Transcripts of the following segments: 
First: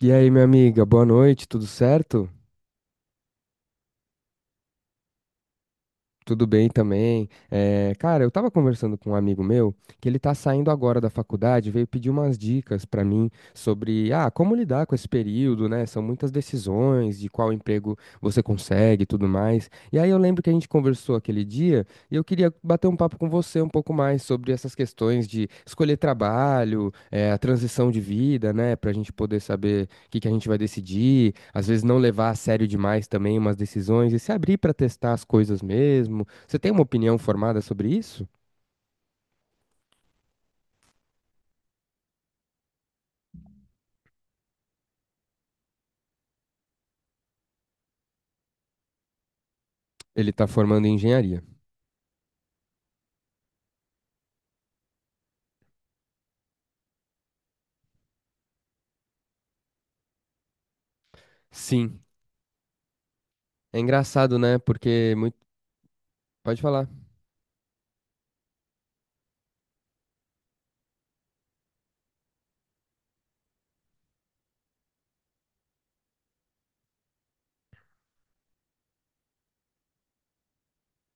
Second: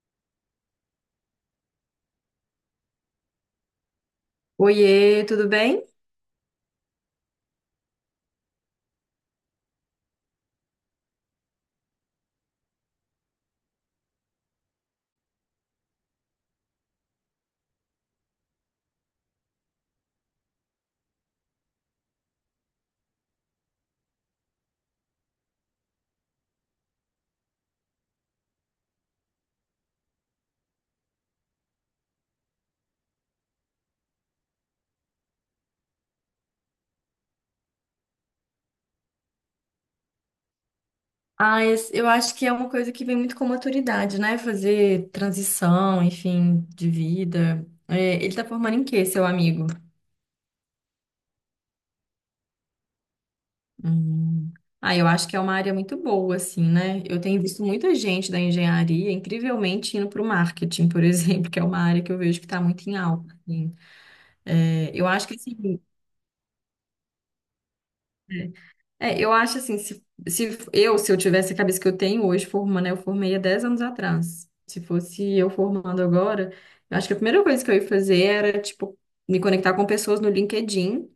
E aí, minha amiga, boa noite, tudo certo? Oiê, tudo bem? Tudo bem também. Cara, eu tava conversando com um amigo meu que ele tá saindo agora da faculdade, veio pedir umas dicas pra mim sobre, como lidar com esse período, né? São muitas decisões de qual emprego você consegue e tudo mais. E aí eu lembro que a gente conversou aquele dia e eu queria bater um papo com você um pouco mais sobre essas questões de escolher trabalho, a transição de vida, né? Pra gente poder saber o que que a gente vai decidir, às vezes não levar a sério demais também umas decisões e se abrir para testar as coisas mesmo. Você tem uma opinião formada sobre isso? Eu acho que é uma coisa que vem muito com maturidade, né? Fazer transição, enfim, de vida. É, ele tá formando em quê, seu amigo? Ele está formando em engenharia. Hum. Ah, eu acho que é uma área muito boa, assim, né? Eu tenho visto muita gente da engenharia, incrivelmente, indo para o marketing, por exemplo, que é uma Sim, área que eu vejo que está muito em alta, assim. é engraçado, né? É, eu Porque acho que, muito... assim, pode falar. é, É, eu acho assim, se eu tivesse a cabeça que eu tenho hoje, formando, eu formei há 10 anos atrás. Se fosse eu formando agora, eu acho que a primeira coisa que eu ia fazer era, tipo, me conectar com pessoas no LinkedIn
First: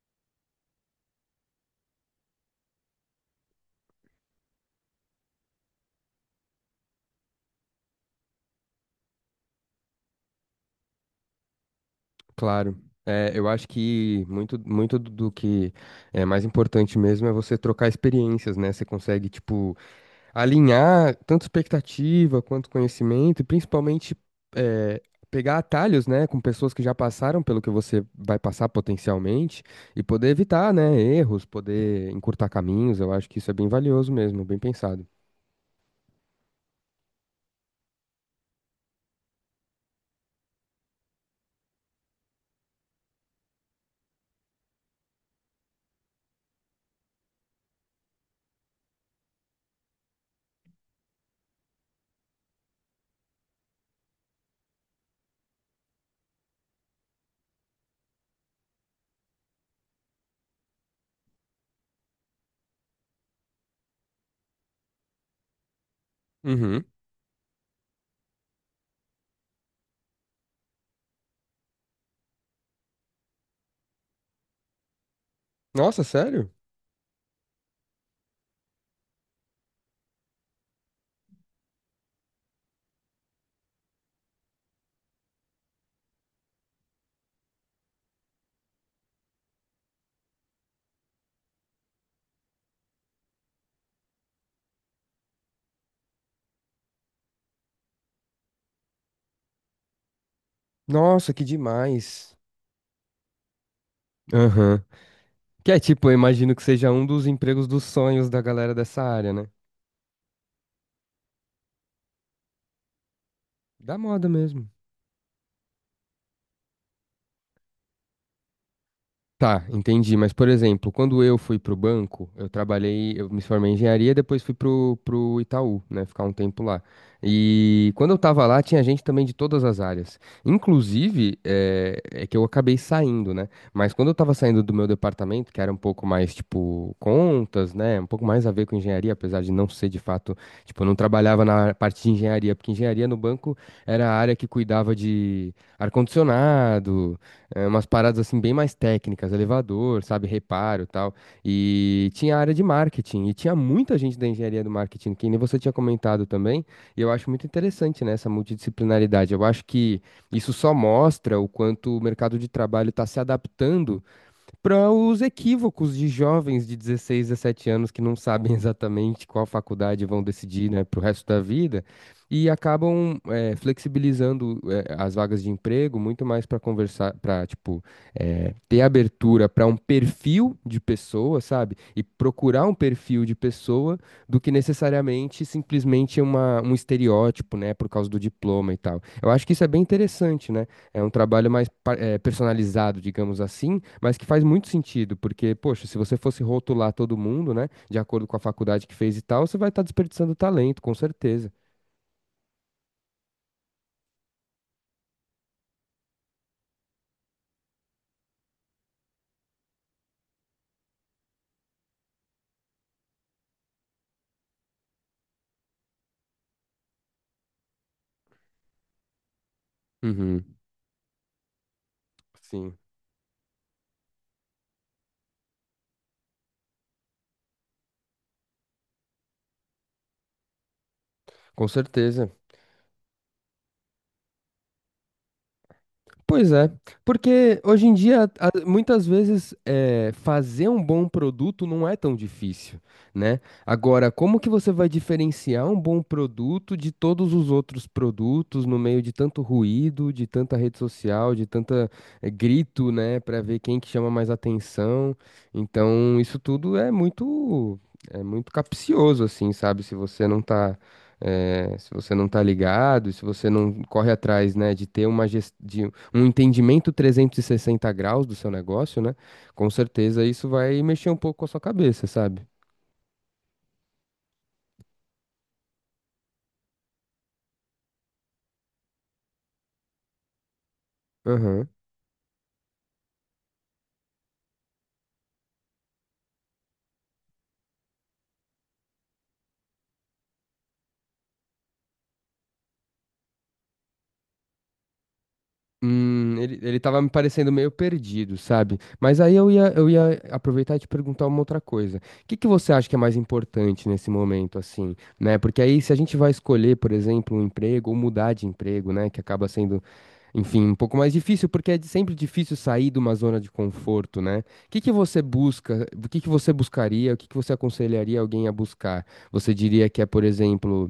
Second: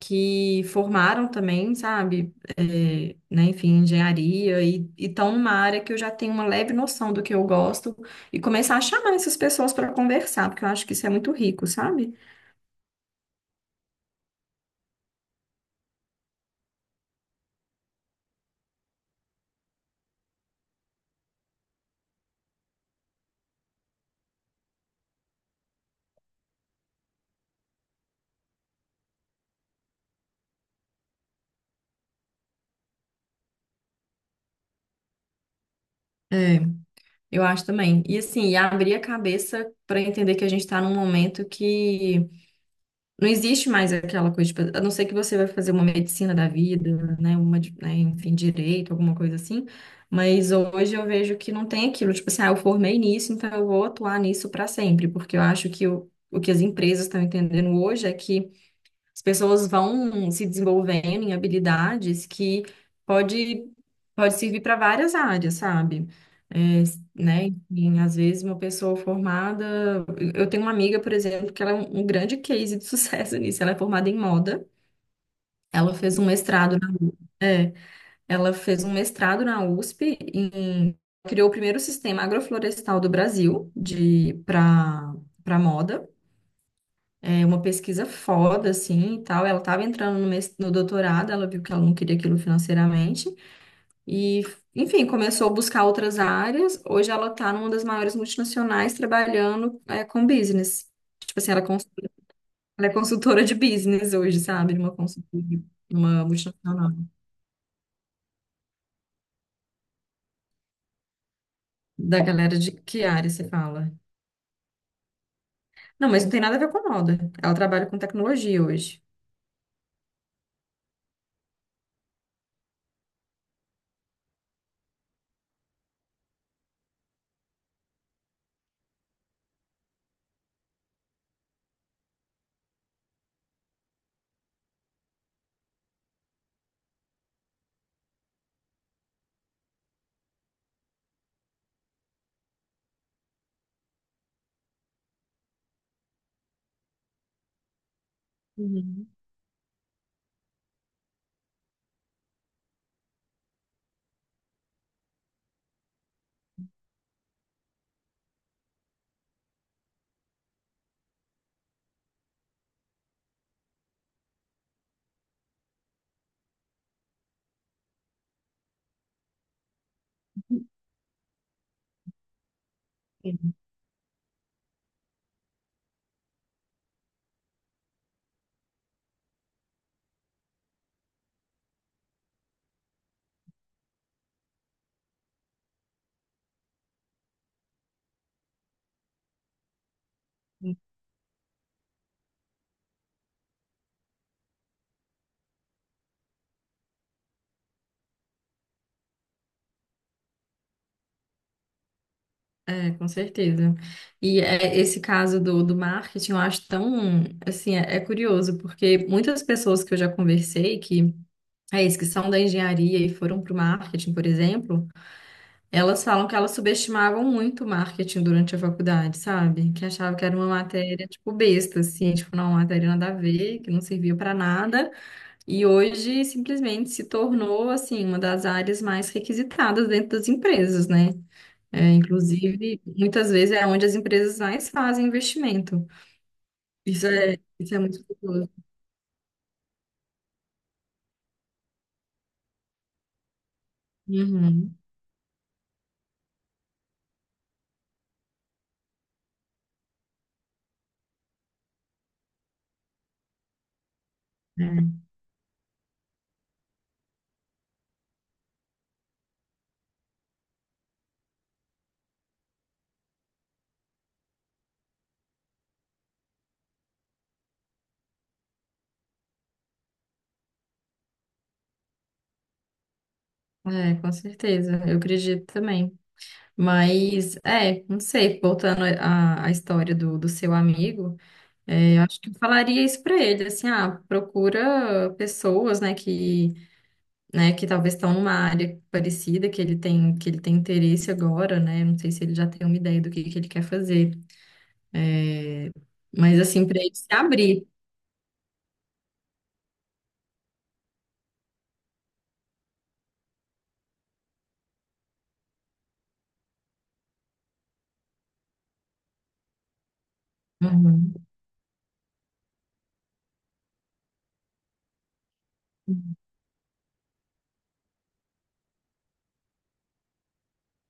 que formaram também, sabe? É, né, enfim, engenharia, e estão numa área que eu já tenho uma leve noção do que eu gosto, e começar a chamar essas pessoas para conversar, porque eu acho que isso é muito rico, sabe? Claro. É, eu acho que muito, muito do que é mais importante mesmo é você trocar experiências, né? Você consegue, tipo, alinhar tanto expectativa quanto conhecimento, e principalmente eh, pegar atalhos, né, com pessoas que já passaram pelo que você vai passar potencialmente e poder evitar, né, erros, poder encurtar caminhos. Eu acho que isso é bem valioso mesmo, bem pensado. É, eu acho também. E assim, e abrir a cabeça para entender que a gente está num momento que não existe mais aquela coisa, tipo, a não ser que você vai fazer uma medicina da vida, né, uma, né, enfim, direito, alguma coisa assim. Mas hoje eu vejo que não tem aquilo, tipo assim, ah, eu formei nisso, então eu vou atuar nisso para sempre, porque eu acho que o que as empresas estão entendendo hoje é que as pessoas vão se desenvolvendo em habilidades que pode, pode servir para várias áreas, sabe? É, Uhum. né? Enfim, às vezes uma pessoa formada. Eu tenho uma amiga, por exemplo, que ela é um grande case de sucesso nisso. Ela é formada em moda. Ela Nossa, fez um sério? mestrado na, é, ela fez um mestrado na USP em criou o primeiro sistema agroflorestal do Brasil de para para moda. É uma pesquisa foda, assim, e tal. Ela estava entrando no, no doutorado, ela viu que ela não queria aquilo financeiramente. E, enfim, começou a buscar outras áreas. Hoje ela está numa das maiores multinacionais trabalhando, é, com business. Nossa, Tipo que assim, ela, demais. ela é consultora de business hoje, sabe? Aham. Uma consultora, Que é tipo, eu uma imagino que multinacional. seja um dos empregos dos sonhos da galera dessa área, né? Da galera de que área você fala? Da moda mesmo. Não, mas não tem nada a ver com moda. Ela trabalha com tecnologia hoje. Tá, entendi. Mas, por exemplo, quando eu fui pro banco, eu trabalhei, eu me formei em engenharia, depois fui pro, pro Itaú, né, ficar um tempo lá. E quando eu tava lá, tinha gente também de todas as áreas. Inclusive, é que eu acabei saindo, né? Mas quando eu tava saindo do meu departamento, que era um pouco mais, tipo, contas, né, um pouco mais a ver com engenharia, apesar de não ser de fato, tipo, eu não trabalhava na parte de engenharia, porque engenharia no banco era a área que cuidava de ar-condicionado, umas paradas assim bem mais Uhum. técnicas, elevador, sabe, reparo, e tal. E tinha a área de marketing e tinha muita gente da engenharia do marketing, que nem você tinha comentado também. E eu acho muito interessante, né, essa multidisciplinaridade. Eu acho que isso só mostra o quanto o mercado de trabalho está se adaptando para os equívocos de jovens de 16, 17 anos que não sabem exatamente qual faculdade vão decidir, né, para o resto da vida e acabam flexibilizando as vagas de emprego muito mais para conversar, para tipo ter abertura para um perfil de pessoa, sabe? E procurar um perfil de pessoa do que necessariamente simplesmente uma, um estereótipo, né, por causa do diploma e tal. Eu acho que isso é bem interessante, né? É um trabalho mais personalizado, digamos assim, mas que faz muito sentido, porque, poxa, se você fosse rotular todo mundo, né, de acordo com a faculdade que fez e tal, você vai estar desperdiçando talento, com certeza. É, com certeza. E é, esse caso do, do marketing, eu acho tão, assim, é curioso, porque muitas pessoas que eu já conversei, que é isso, que são da engenharia e foram para o marketing, por exemplo, elas falam que elas subestimavam muito o marketing durante a faculdade, sabe? Que achavam que era Uhum. uma matéria, tipo, besta, assim, tipo, não, uma Sim, matéria nada a ver, que não servia para nada, e hoje simplesmente se tornou, assim, uma das áreas mais requisitadas dentro das empresas, né? com É, certeza. inclusive, muitas vezes é onde as empresas mais fazem investimento. Pois é, porque Isso é hoje em muito dia, perigoso. Muitas vezes, fazer um bom produto não é tão difícil, né? Agora, como que você Uhum. vai diferenciar um bom produto de todos os outros produtos no meio de tanto ruído, de tanta rede social, de tanta, grito, né, para ver quem que chama mais atenção? Então, isso tudo é muito capcioso, assim, sabe? Se você não tá se você não tá ligado, e se você não corre atrás, né, de ter uma gestão, um entendimento 360 graus do seu negócio, né? Com certeza isso vai mexer um pouco com a sua cabeça, sabe? Com certeza, eu acredito também. Mas, é, não sei, voltando à história do seu amigo, Aham. é, eu acho que eu falaria isso para ele, assim, ah, procura pessoas, né, que talvez estão numa área parecida, que ele tem interesse agora, né, não sei se ele já tem uma ideia que ele quer fazer. É, mas ele, assim, para ele ele tava se me parecendo abrir. meio perdido, sabe? Mas aí eu ia aproveitar e te perguntar uma outra coisa. O que que você acha que é mais importante nesse momento, assim, né? Porque aí se a gente vai escolher, por exemplo, um emprego ou mudar de emprego, né? Que acaba sendo. Enfim, um pouco mais Uhum. difícil, porque é sempre difícil sair de uma zona de conforto, né? O que que você busca? O que que você buscaria? O que que você aconselharia alguém a buscar? Você diria que é, por exemplo,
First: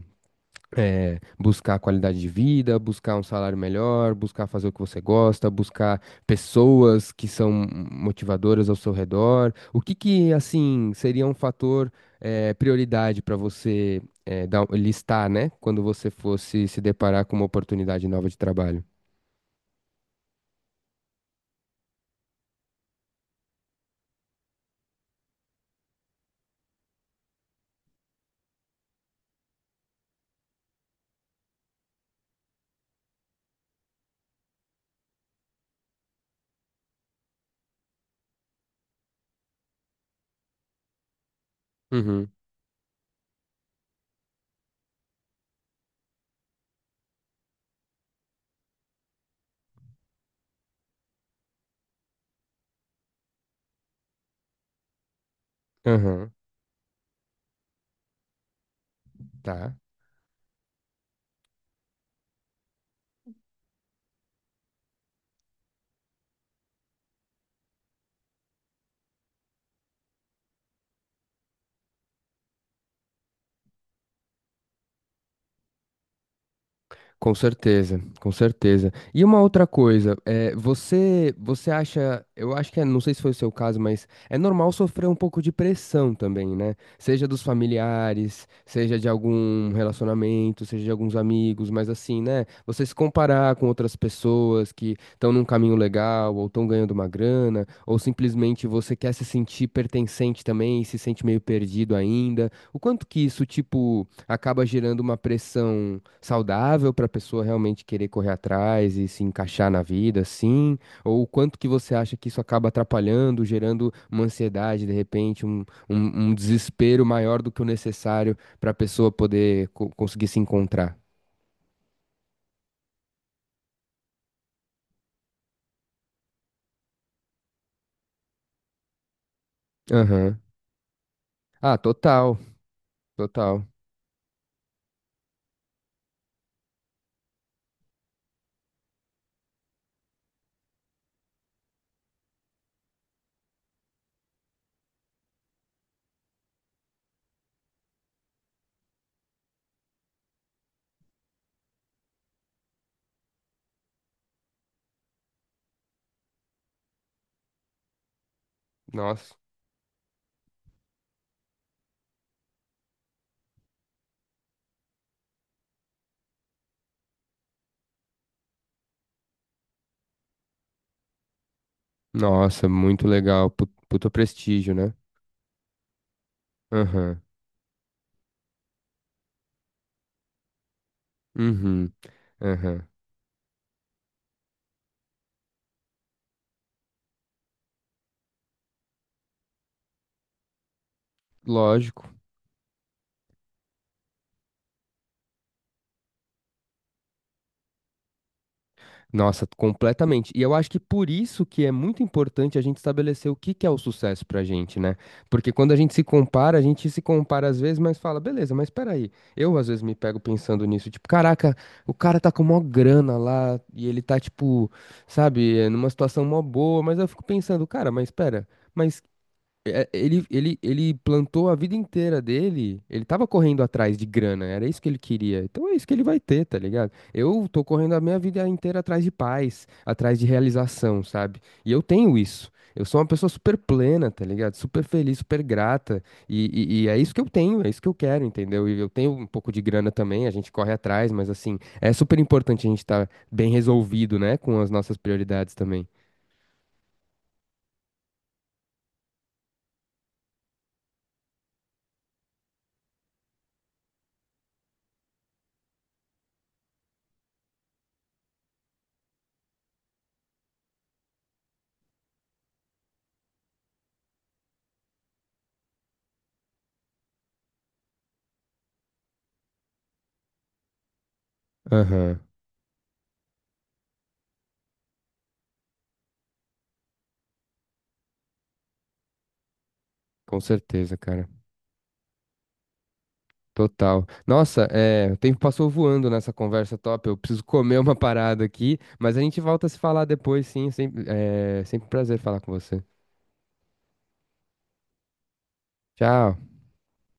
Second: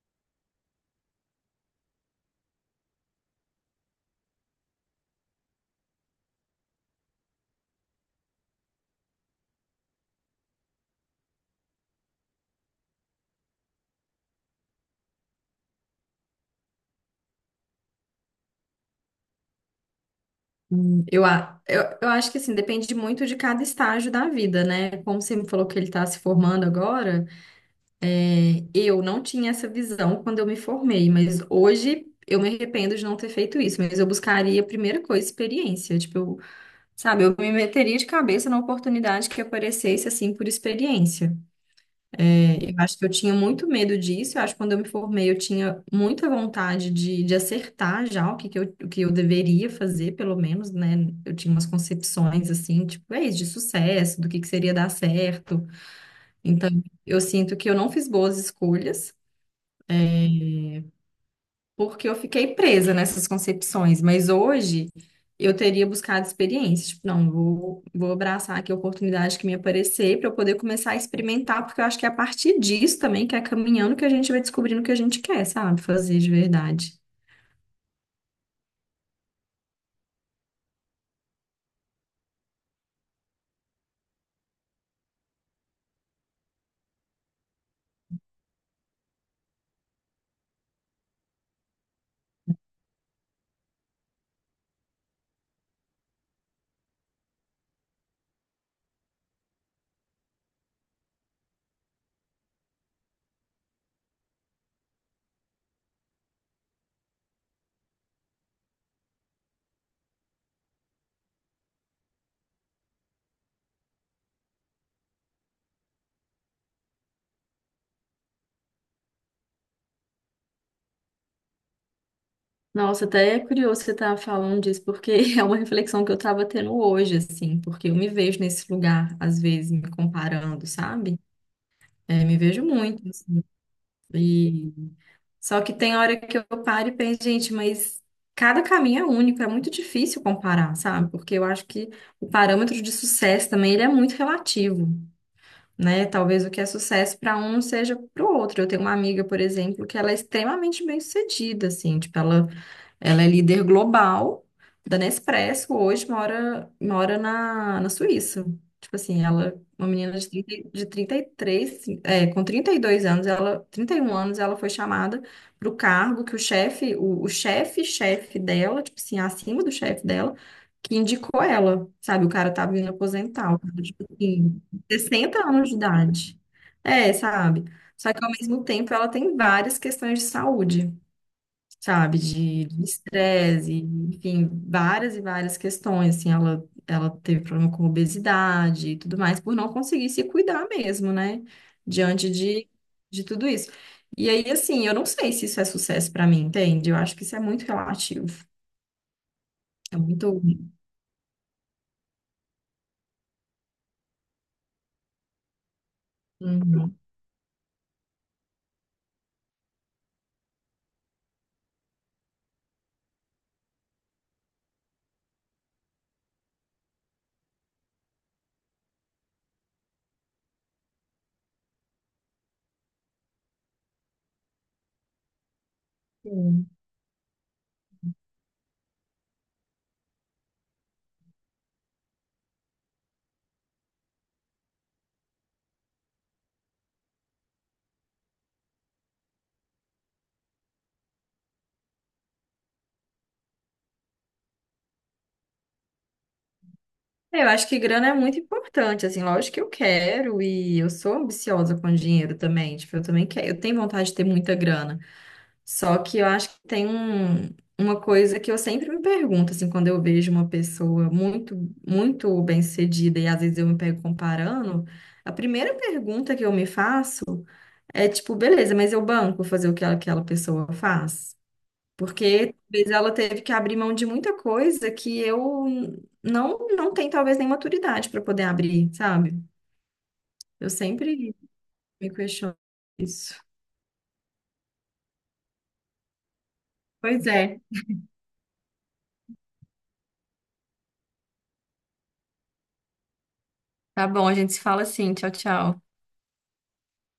buscar qualidade de vida, buscar um salário melhor, buscar fazer o que você gosta, buscar pessoas que são motivadoras ao seu redor. O que que, assim, seria um fator, prioridade para você, listar, né? Quando você fosse se deparar com uma oportunidade nova de trabalho? Eu acho que assim, depende muito de cada estágio da vida, né? Como você me falou que ele está se formando agora, é, eu não tinha essa visão quando eu me formei, mas hoje eu me arrependo de não ter feito isso. Mas eu buscaria, primeira coisa, experiência. Sabe, eu me meteria de cabeça na oportunidade que aparecesse assim por experiência. Eu acho que eu tinha muito medo disso. Eu acho que quando eu me formei, eu tinha muita vontade de acertar já o que eu deveria fazer, pelo menos, né? Eu tinha umas concepções, assim, tipo, é isso, de sucesso, que seria dar certo. Aham, Então, eu sinto que eu não fiz boas escolhas. tá. É, porque eu fiquei presa nessas concepções, mas hoje eu teria buscado experiência. Tipo, não, vou abraçar aqui a oportunidade que me aparecer para eu poder começar a experimentar, porque eu acho que é a partir disso também, que é caminhando, que a gente vai descobrindo o que a gente quer, sabe? Fazer de verdade. Com certeza, com certeza. E uma outra coisa, você, você acha, eu acho que é, não sei se foi o seu caso, mas é normal sofrer um pouco de pressão também, né? Seja dos familiares, seja de algum relacionamento, seja de alguns amigos, mas assim, né? Você se comparar com outras pessoas que estão num caminho legal, ou estão ganhando uma grana, ou simplesmente você quer se sentir pertencente também e se sente meio perdido ainda. O quanto que isso, tipo, acaba gerando uma pressão? Saudável para a pessoa realmente querer correr atrás e se encaixar na vida, sim? Ou o quanto que você acha que isso acaba atrapalhando, gerando uma ansiedade, de repente, um desespero maior do que o necessário para a pessoa poder conseguir se encontrar? Nossa, até é curioso você estar falando disso, porque é uma reflexão que eu estava tendo hoje, assim, porque eu me vejo nesse lugar, às vezes, me Aham. comparando, sabe? Ah, É, me total, vejo muito, assim, total. Só que tem hora que eu paro e penso, gente, mas cada caminho é único, é muito difícil comparar, sabe? Porque eu acho que o parâmetro de sucesso também ele é muito relativo, né? Talvez o que é sucesso para um seja para o outro. Eu tenho uma amiga, por exemplo, que ela é extremamente bem-sucedida, assim, tipo, ela é líder global da Nespresso, hoje mora na Suíça. Tipo assim, Nossa. ela, é uma menina de 30, de 33, é, com 32 anos, ela, 31 anos, ela foi chamada para o cargo que o chefe, chefe dela, tipo assim, acima do chefe dela, que indicou ela, sabe? O cara Nossa, tava vindo muito legal. aposentar, o cara, tipo Puta assim, prestígio, né? 60 anos de idade. É, Aham. sabe? Só que ao mesmo tempo ela tem várias questões de saúde, Uhum. sabe, de Aham. estresse, enfim, várias e várias questões, assim, ela teve problema com obesidade e tudo mais, por não conseguir se cuidar mesmo, né, Lógico. diante de tudo isso. E aí, assim, eu não sei se isso é sucesso pra mim, entende? Eu acho que isso é muito relativo, Nossa, é completamente. E muito... eu acho que por isso que é muito importante a gente estabelecer o que que é o sucesso pra gente, né? Porque quando a gente se compara, a gente Uhum. se compara às vezes, mas fala, beleza, mas peraí. Eu às vezes me pego pensando nisso, tipo, caraca, o cara tá com mó grana lá e ele tá, tipo, sabe, é, numa situação mó boa, mas eu fico pensando, cara, mas pera, mas é, ele plantou a vida inteira dele, ele tava correndo atrás de grana, era isso que ele queria. Então é isso que ele vai ter, tá Sim. ligado? Eu tô correndo a minha vida inteira atrás de paz, atrás de realização, sabe? E eu tenho isso. Eu sou uma pessoa super plena, tá ligado? Super feliz, super grata. E é isso que eu tenho, é isso que eu quero, entendeu? E eu tenho um pouco de grana também, a gente corre atrás, mas assim, é super importante a gente estar bem resolvido, né? Com as nossas prioridades também. É, eu acho que grana é muito importante, assim, lógico que eu quero e eu sou ambiciosa com dinheiro também, tipo, eu também quero, eu tenho vontade de ter muita grana. Só que eu acho que tem um, uma coisa que eu sempre me pergunto, assim, quando eu vejo uma pessoa muito, muito bem-sucedida e às vezes eu me pego comparando, a primeira pergunta que eu me faço é tipo, beleza, mas eu banco fazer o que aquela pessoa faz? Aham, Porque talvez ela teve que abrir mão de muita coisa que eu não, não tenho talvez nem maturidade para poder abrir, sabe? com Eu certeza, sempre cara. me questiono isso. Total. Nossa, é, o tempo passou voando nessa conversa top. Eu Pois preciso é. comer uma parada aqui, mas a gente volta a se falar depois, sim. Sempre, é sempre um prazer falar com você. Tá bom, a gente se fala assim. Tchau, tchau. Tchau.